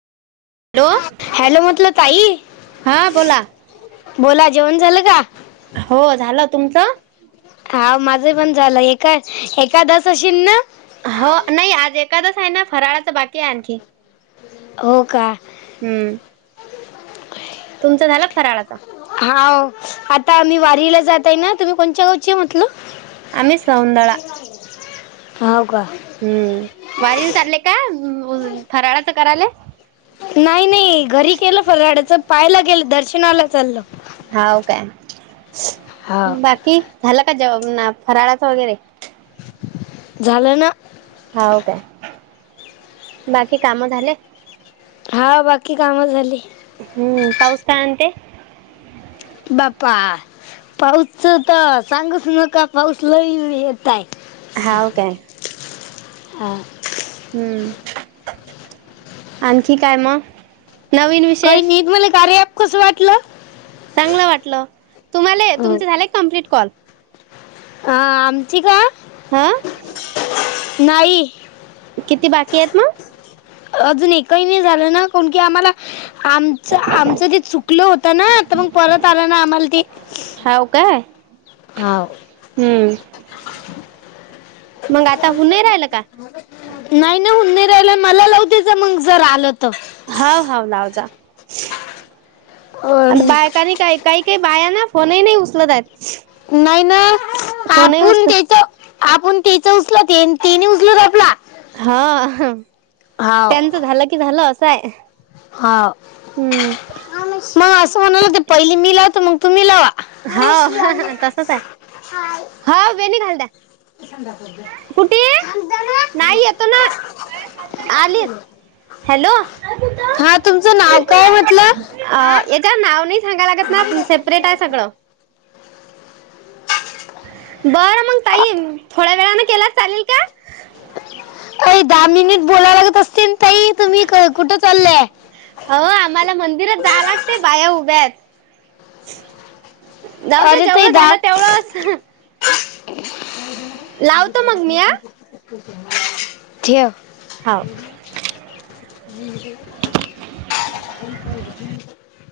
Hello hello म्हटलं ताई, हा बोला बोला जेवण झालं का? हो झालं, तुमचं? हा माझं पण झालं एका एकादस अशील ना? हो नाही आज एखादस आहे ना फराळाचं बाकी आहे आणखी. हो का? हम्म. तुमचं झालं फराळ? हाव, आता आम्ही वारीला जातय ना तुम्ही कोणच्या गावची म्हट्लं? आम्ही सौंदळा- हाव का हम्म, वारीला चाल्ले का फराळाचं करायचं. नाही नाही घरी केलं फराळाचा पायला गेलं दर्शनाला चाललं. हाव काय, हा बाकी झालं का जव ना फराळाचं वगैरे, झालं ना. हो काय. बाकी काम झाले? हा बाकी काम झाली हम्म पाऊस काय बाप्पा पाऊसच तर सांगूस नका पाऊस लई तय [inaudible] हाव काय हम्म, आणखी काय मग? नवीन काही विशेष नाही. मले कार्या ॲप कसं वाटलं? चांगलं वाटलं. तुम्हाला तुमचे झाले कम्प्लीट कॉल? हा आमची का हा नाही. किती बाकी आहेत मग? अजून एकही नाही झालं ना, कोण की आम्हाला आमच, आमचं ते चुकलं होतं ना तर मग परत आला ना आम्हाला ते- हाव काय. हा हम्म मग आता होऊन नाही राहिलं का [inaudible] नाही नाही हन्नी राहिला, मला लावतेच मग जर आलं तर. हा हा लाव जा. अं, का काही काही काही बायां ना फोनही नाही उचलत आहेत. नाही ना, फोनही आपुण उचलत त्यांच्या आपण तेच उचलते तिने उचलत आपला. हा, हाव त्यांचं झालं की झालं असंय. हा. मग असं म्हनलागते पहिली मी लावत तूम्ही लावा. हा तसंच आहे, हा वेणी घालत्या. ांड नाही येतो ना ना आलीच [inaudible] हॅलो नाव काय म्हटलं यांच्या नाव नाही सांगाय लागत ना स्प्रेट आहे सगळं. बरं मग अ- ताई थोड्या वेळाने केला चालेल का? अ दहा मिनिट बोला लागत असतील ताई तुम्ही कुठं चाललंय? हो आम्हाला मंदिरात जा लागते बाया उभ्यात. जाऊदे जेवढं झालं तेवढंच. लावतो मग भारत मी हा माध्यम [inaudible] ठेव. हाव ह पणप घून [inaudible]